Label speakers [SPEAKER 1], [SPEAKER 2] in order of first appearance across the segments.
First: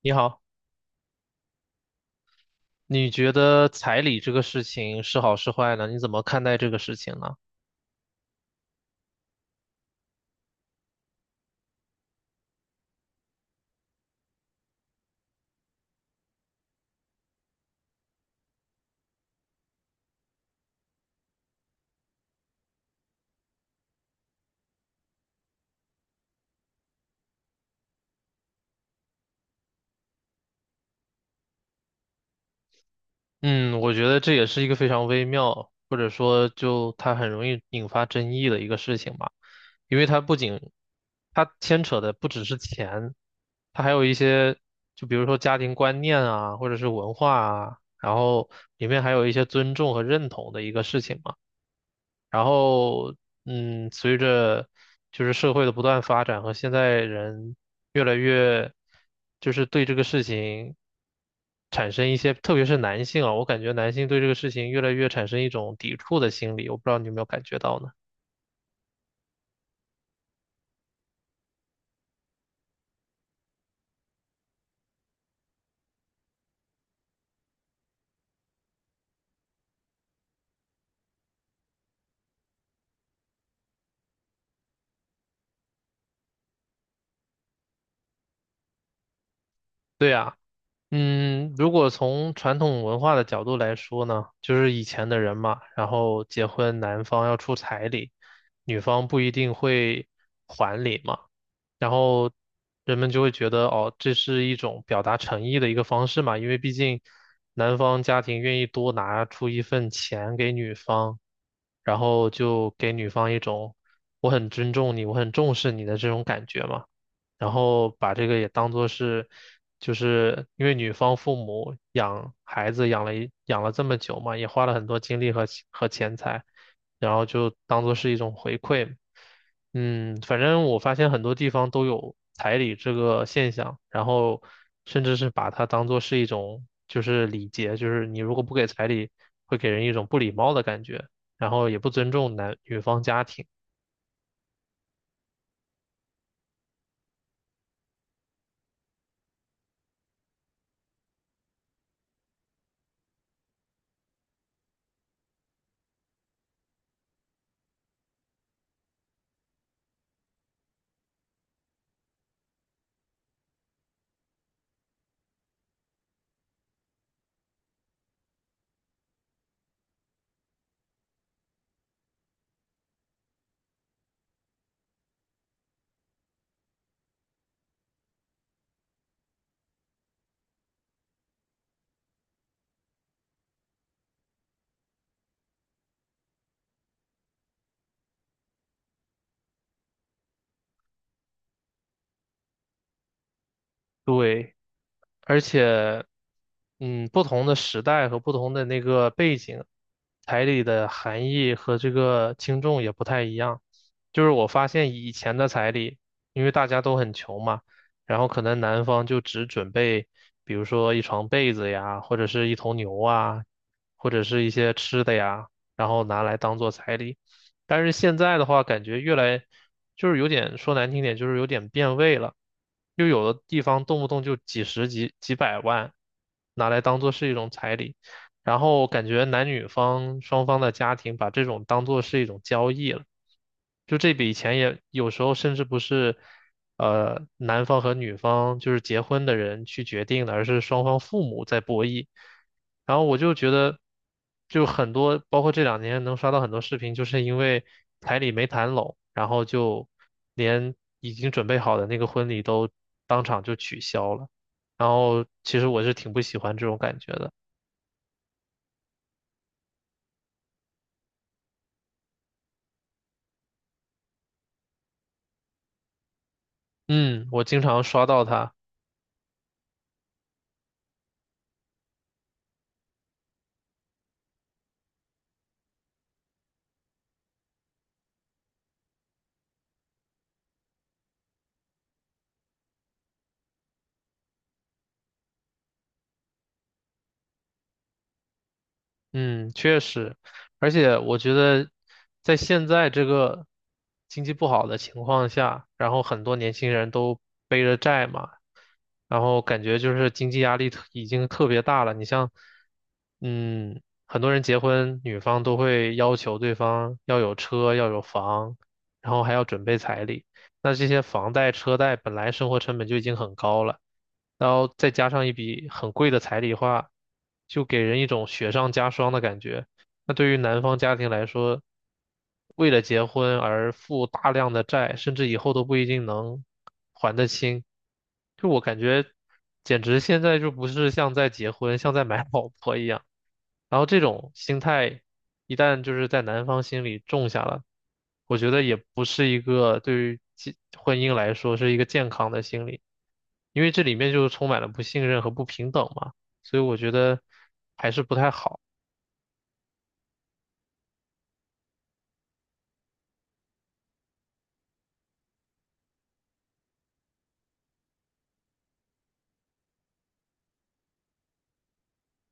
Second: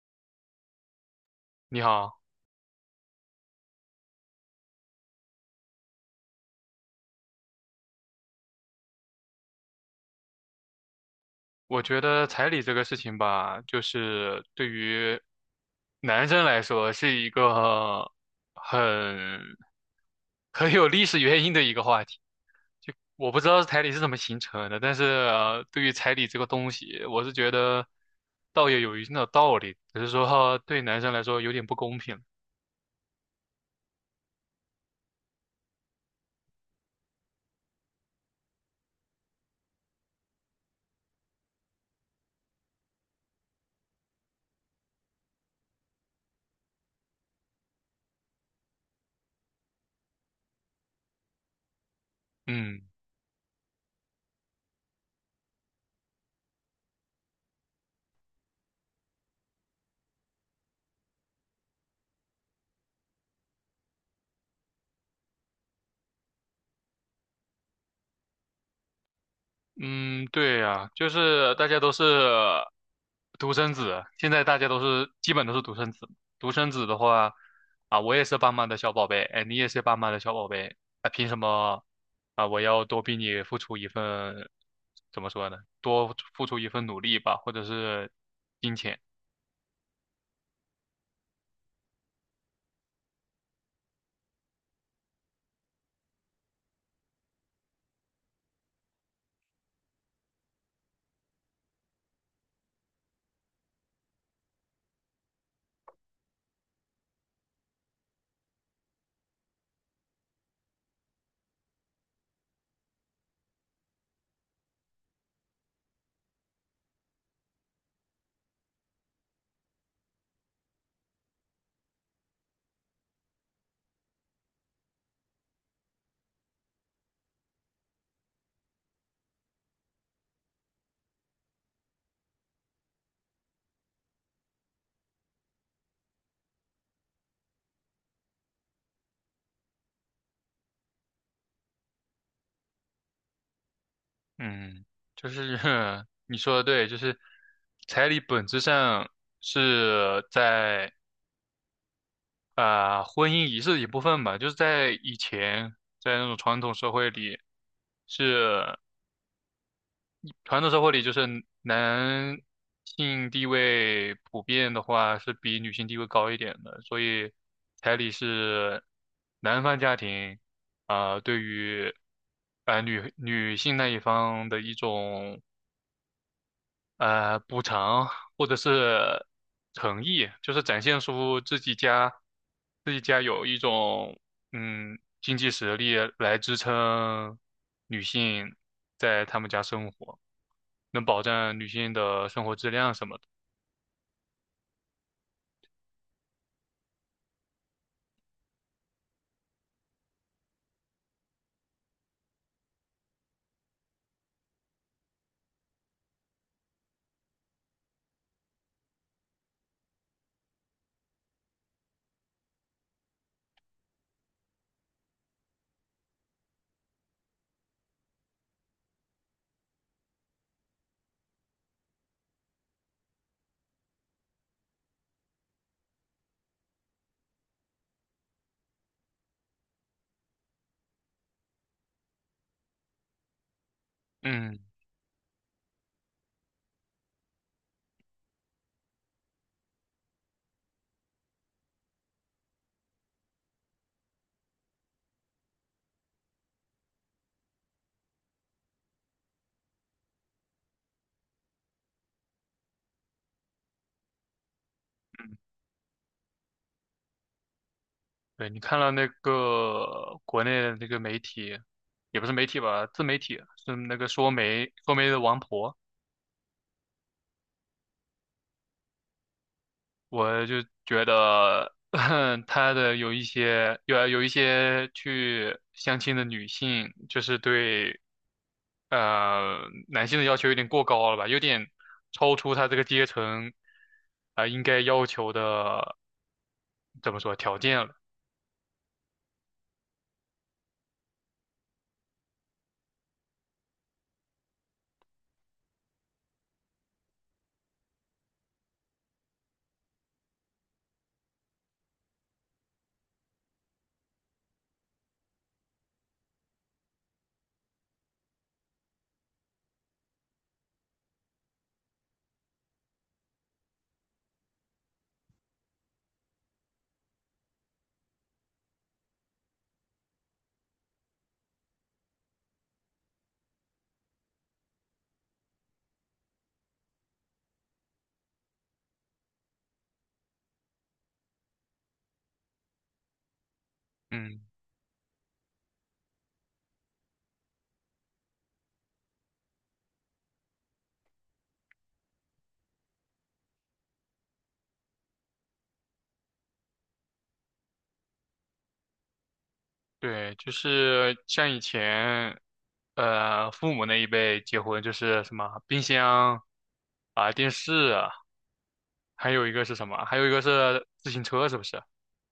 [SPEAKER 1] 你好，
[SPEAKER 2] 你好。
[SPEAKER 1] 你觉得彩礼这个事情是好是坏呢？你怎么看待这个事情呢？
[SPEAKER 2] 我觉得彩礼这个事情吧，就是对于男生来说是一个很很有历史原因的一个话题。就我不知道彩礼是怎么形成的，但是，对于彩礼这个东西，我是觉得倒也有一定的道理，只是说对男生来说有点不公平。
[SPEAKER 1] 嗯，我觉得这也是一个非常微妙，或者说就它很容易引发争议的一个事情吧，因为它牵扯的不只是钱，它还有一些，就比如说家庭观念啊，或者是文化啊，然后里面还有一些尊重和认同的一个事情嘛。然
[SPEAKER 2] 嗯。
[SPEAKER 1] 后，嗯，随着就是社会的不断发展和现在人越来越，就是对这个事情产生一些，特别是男性啊，我感觉男性对这个事情越来越产生一种抵触的心理，我不知道你有没有感觉到呢？
[SPEAKER 2] 嗯，对呀，就是大家都是独生子，现在大家都是基本都是独生子。独生子的话，啊，我也是爸妈的小宝贝，哎，你也是爸妈的小宝贝，啊，凭什么啊？我要多比你付出一份，怎么说呢？多付出一份努力吧，或者是金钱。
[SPEAKER 1] 对啊，嗯，如果从传统文化的角度来说呢，就是以前的人嘛，然后结婚男方要出彩礼，女方不一定会还礼嘛。然后人们就会觉得哦，这是一种表达诚意的一个方式嘛，因为毕竟男方家庭愿意多拿出一份钱给女方，然后就给女方一种我很尊重你，我很重视你的这种感觉嘛。然后把这个也当做是，就是因为女方父母养孩子养了这么久嘛，也花了很多精力和钱财，然后就当做是一种回馈。嗯，反正我发现很多地方都有彩礼这个现象，然后甚至是把它当做是一种就是礼节，就是你如果不给彩礼，会给人一种不礼貌的感觉，然后也不尊重男女方家庭。
[SPEAKER 2] 嗯，就是 你说的对，就是彩礼本质上是在。啊，婚姻仪式的一部分吧，就是在以前，在那种传统社会里，是传统社会里，就是男性地位普遍的话是比女性地位高一点的，所以彩礼是男方家庭对于啊女性那一方的一种补偿或者是诚意，就是展现出自己家有一种经济实力来支撑女性在他们家生活，能保证女性的生活质量什么的。
[SPEAKER 1] 对，而且，嗯，不同的时代和不同的那个背景，彩礼的含义和这个轻重也不太一样。就是我发现以前的彩礼，因为大家都很穷嘛，然后可能男方就只准备，比如说一床被子呀，或者是一头牛啊，或者是一些吃的呀，然后拿来当做彩礼。但是现在的话，感觉越来就是有点说难听点，就是有点变味了。就有的地方动不动就几十几几百万，拿来当做是一种彩礼。然后感觉男女方双方的家庭把这种当做是一种交易了，就这笔钱
[SPEAKER 2] 嗯，
[SPEAKER 1] 也有时候甚至不是，男方和女方就是结婚的人去决定的，而是双方父母在博弈。然后我就觉得，就很多，包括这两年能刷到很多视频，就是因为彩礼没谈拢，然后就连已经准备好的那个婚礼都当场就取消了。然后其实我是挺不喜欢这种感觉的。
[SPEAKER 2] 对，你看了那个国内的那个媒体，也不是媒体吧，自媒体是那个说媒的王婆。
[SPEAKER 1] 嗯，我经常刷到他。
[SPEAKER 2] 我就觉得 他的有一些去相亲的女性，就是对呃男性的要求有点过高了吧，有点超出他这个阶层应该要求的怎么说条件了。
[SPEAKER 1] 嗯，确实，而且我觉得在现在这个经济不好的情况下，然后很多年轻人都背着债嘛，然后感觉就是经济压力已经特别大了。你像，嗯，很多人结婚，女方都会要求对方要有车，要有房，然后还要准备彩礼。那这些房贷、车贷本来生活成本就已经很高了，然后再加上一笔很贵的彩礼花，就给人一种雪上加霜的感觉。那对于男方家庭来说，为了结婚而负大量的债，甚至以后都不一定能还得清。就我感觉，简直现在就不是像在结婚，像在买老婆一样。然后这种
[SPEAKER 2] 嗯。
[SPEAKER 1] 心态一旦就是在男方心里种下了，我觉得也不是一个对于健婚姻来说是一个健康的心理，因为这里面就充满了不信任和不平等嘛，所以我觉得还是不太好。
[SPEAKER 2] 对，就是像以前，呃，父母那一辈结婚就是什么冰箱啊、电视啊，还有一个是什么？还有一个是自行车，是不是？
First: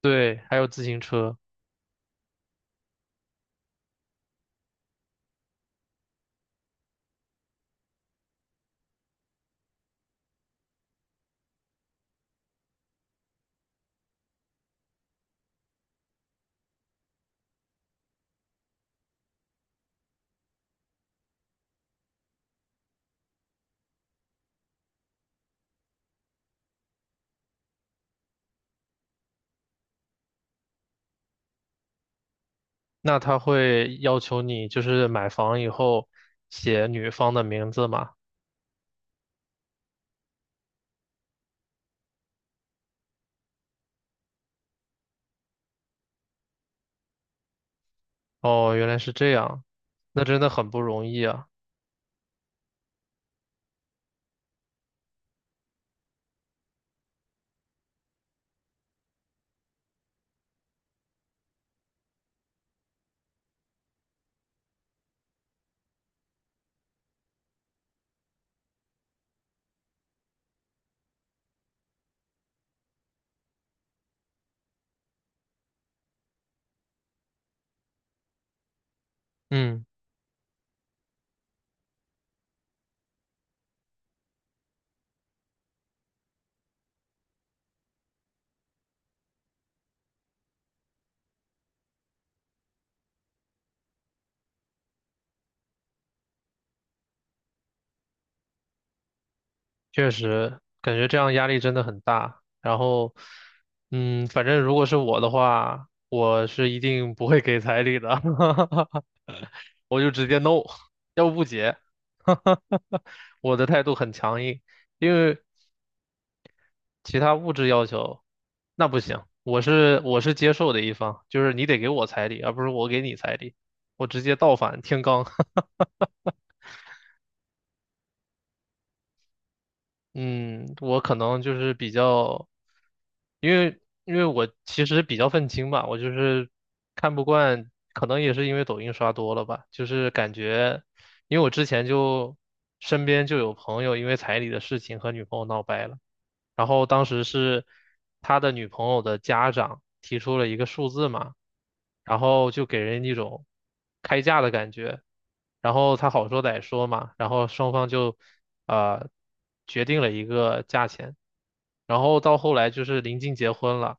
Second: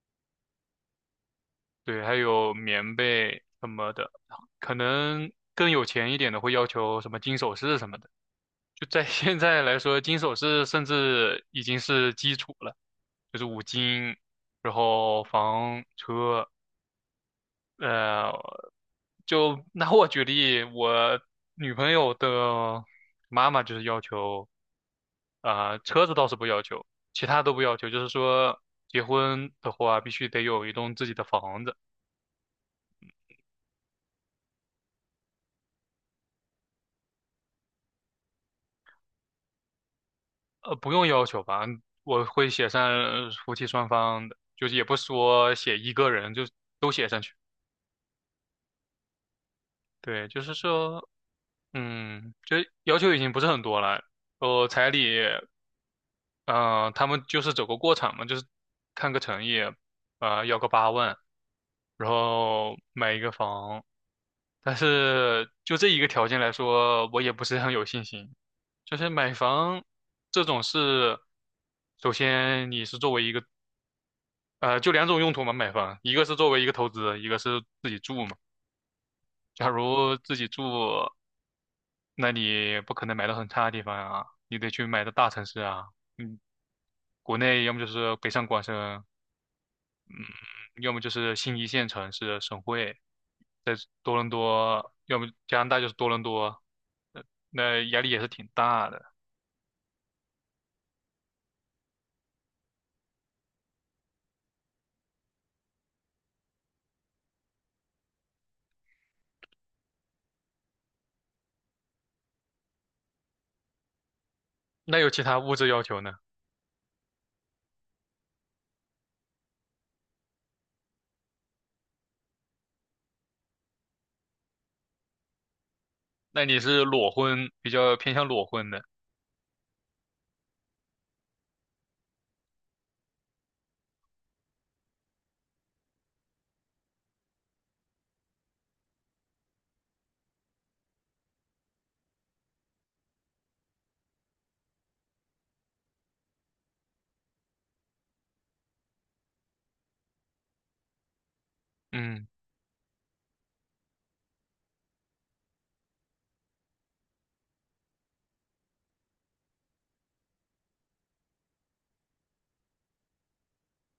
[SPEAKER 1] 对，还有自行车，
[SPEAKER 2] 对，还有棉被什么的，可能更有钱一点的会要求什么金首饰什么的。就在 现在来说，金首饰甚至已经是基础了，就是五金，然后房车。呃，就拿我举例，我女朋友的妈妈就是要求，呃，车子倒是不要求，其他都不要求，就是说结婚的话必须得有一栋自己的房子。
[SPEAKER 1] 那他会要求你就是买房以后写女方的名字嘛？
[SPEAKER 2] 呃，不用要求吧，我会写上夫妻双方的，就是也不说写一个人，就都写上去。
[SPEAKER 1] 哦，原来是这样，那
[SPEAKER 2] 对，
[SPEAKER 1] 真
[SPEAKER 2] 就
[SPEAKER 1] 的
[SPEAKER 2] 是
[SPEAKER 1] 很不容
[SPEAKER 2] 说，
[SPEAKER 1] 易啊。
[SPEAKER 2] 嗯，就要求已经不是很多了，呃，彩礼。他们就是走个过场嘛，就是看个诚意，啊，要个8万，然后买一个房。但是就这一个条件来说，我也不是很有信心。就是买房这种事，首先你是作为一个，就两种用途嘛，买房，一个是作为一个投资，一个是自己住嘛。假
[SPEAKER 1] 嗯。
[SPEAKER 2] 如自己住，那你不可能买到很差的地方啊，你得去买到大城市啊。嗯，国内要么就是北上广深，要么就是新一线城市省会，在多伦多，要么加拿大就是多伦多，呃那压力也是挺大的。
[SPEAKER 1] 确实，感觉这样压力真的很大。然后，嗯，反正如果是我的话，我是一定不会给彩礼的，我就直接 no，要不不结。我的态度很强硬，
[SPEAKER 2] 那有
[SPEAKER 1] 因
[SPEAKER 2] 其他
[SPEAKER 1] 为
[SPEAKER 2] 物质要求呢？
[SPEAKER 1] 其他物质要求那不行，我是接受的一方，就是你得给我彩礼，而不是我给你彩礼，我直接倒反天罡。
[SPEAKER 2] 那你是裸婚，比较偏向裸婚的，
[SPEAKER 1] 嗯，我可能就是比较，因为我其实比较愤青吧，我就是看不惯，可能也是因为抖音刷多了吧，就是感觉，因为我之前就身边就有朋友因为彩礼的事情和女朋友闹掰了。然后当时是他的女朋友的家长提出了一个数字嘛，然
[SPEAKER 2] 嗯，
[SPEAKER 1] 后就给人一种开价的感觉，然后他好说歹说嘛，然后双方就呃决定了一个价钱，然后到后来就是临近结婚了，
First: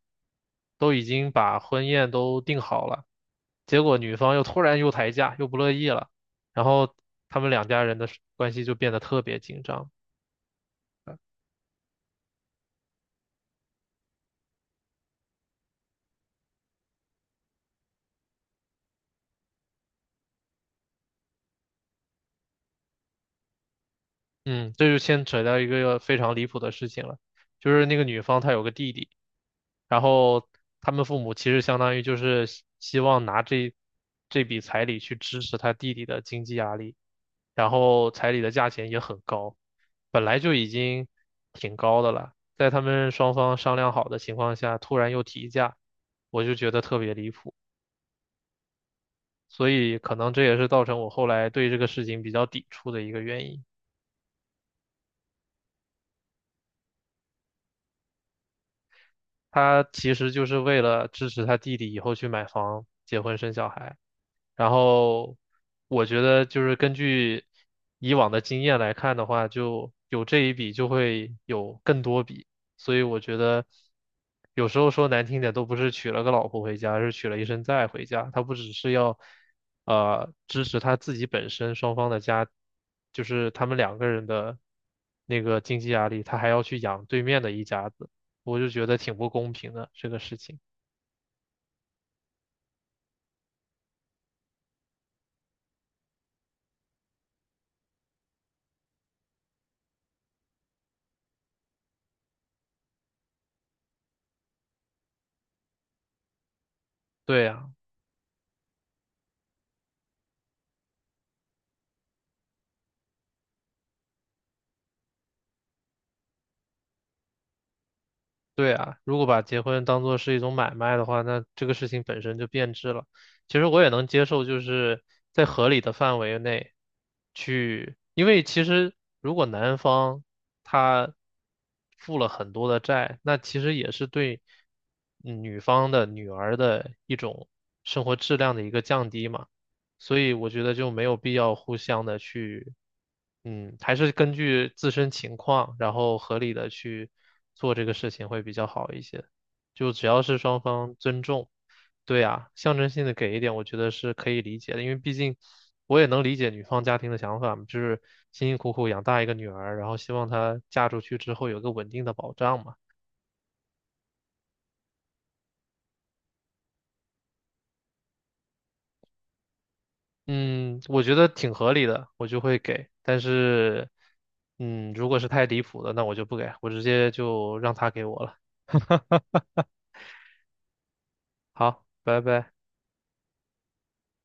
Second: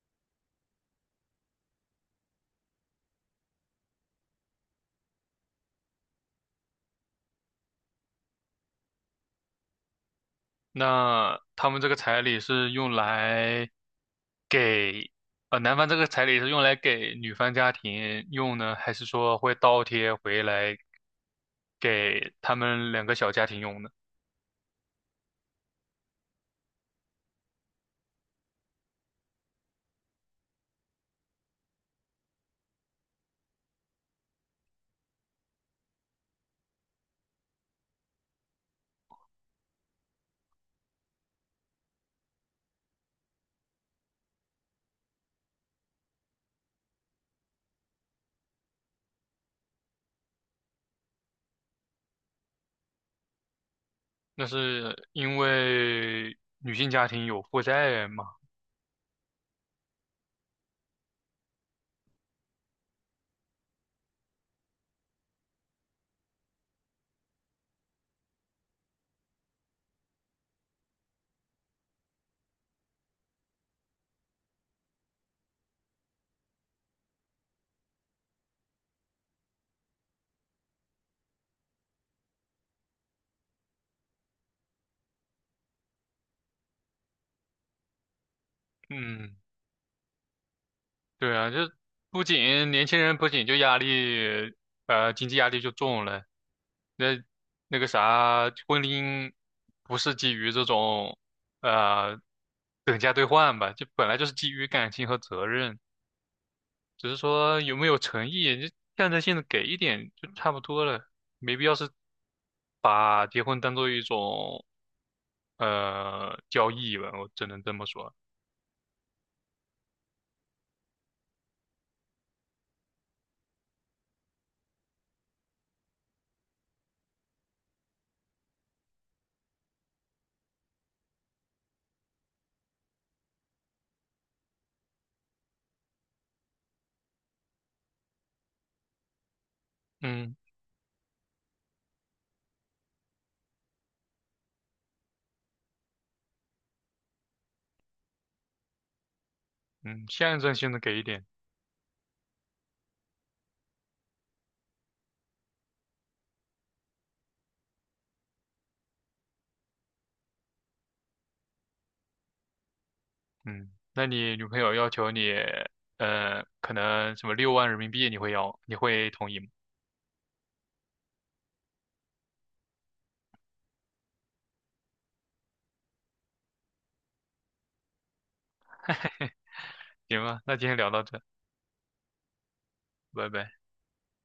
[SPEAKER 1] 都已经把婚宴都定好了，结果女方突然又抬价，又不乐意了，然后他们两家人的关系就变得特别紧张。
[SPEAKER 2] 那他们这个彩礼是用来给，呃，男方这个彩礼是用来给女方家庭用呢，还是说会倒贴回来给他们两个小家庭用呢？
[SPEAKER 1] 嗯，这就牵扯到一个非常离谱的事情了，就是那个女方她有个弟弟，然后他们父母其实相当于就是希望拿这笔彩礼去支持他弟弟的经济压力，然后彩礼的价钱也很高，本来就已经挺高的了，在他们双方商量好的情况下，突然又提价，我就觉得特别离谱，所以可能这也是造成我后来对这个事情比较抵触的一个原因。
[SPEAKER 2] 那是因为女性家庭有负债嘛？
[SPEAKER 1] 他其实就是为了支持他弟弟以后去买房、结婚、生小孩。然后我觉得就是根据以往的经验来看的话，就有这一笔就会有更多笔，所以我觉得有时候说难听点，都不是娶了个老婆回家，而是娶了一身债回家。他不只是要支持他自己本身双方的家，就是他们两个人的那个经济压力，他还要去养对面的一家子。我就觉得挺不
[SPEAKER 2] 嗯，
[SPEAKER 1] 公平的这个事情。
[SPEAKER 2] 对啊，就不仅年轻人不仅就压力，呃，经济压力就重了，那那个啥，婚姻不是基于这种，呃，等价兑换吧，就本来就是基于感情和责任，只是
[SPEAKER 1] 对
[SPEAKER 2] 说
[SPEAKER 1] 呀，
[SPEAKER 2] 有没有诚意，就象征性的给一点就差不多了，没必要是把结婚当做一种交易吧，我只能这么说，
[SPEAKER 1] 对呀，如果把结婚当做是一种买卖的话，那这个事情本身就变质了。其实我也能接受，就是在合理的范围内去，因为其实如果男方他负了很多的债，那其实也是对女方的女儿的一种生活质量的一个降低嘛。所以
[SPEAKER 2] 嗯
[SPEAKER 1] 我觉得就没有必要互相的去，嗯，还是根据自身情况，然后合理的去做这个事情会比较好一些。就
[SPEAKER 2] 嗯，
[SPEAKER 1] 只要是
[SPEAKER 2] 象征
[SPEAKER 1] 双
[SPEAKER 2] 性的
[SPEAKER 1] 方
[SPEAKER 2] 给一
[SPEAKER 1] 尊
[SPEAKER 2] 点。
[SPEAKER 1] 重，对啊，象征性的给一点，我觉得是可以理解的，因为毕竟我也能理解女方家庭的想法嘛，就是辛辛苦苦养大一个女儿，然后希望她嫁出去之后有个稳定的保障嘛。
[SPEAKER 2] 嗯，那你女朋友要求你，呃，可能什么6万人民币，你会要，你会同意吗？
[SPEAKER 1] 嗯，我觉得挺合理的，我就会给。但是，嗯，如果是太离谱的，那我就不给，我直接就让他给我了。
[SPEAKER 2] 行吧，那今天聊到这，
[SPEAKER 1] 好，拜拜。
[SPEAKER 2] 拜拜。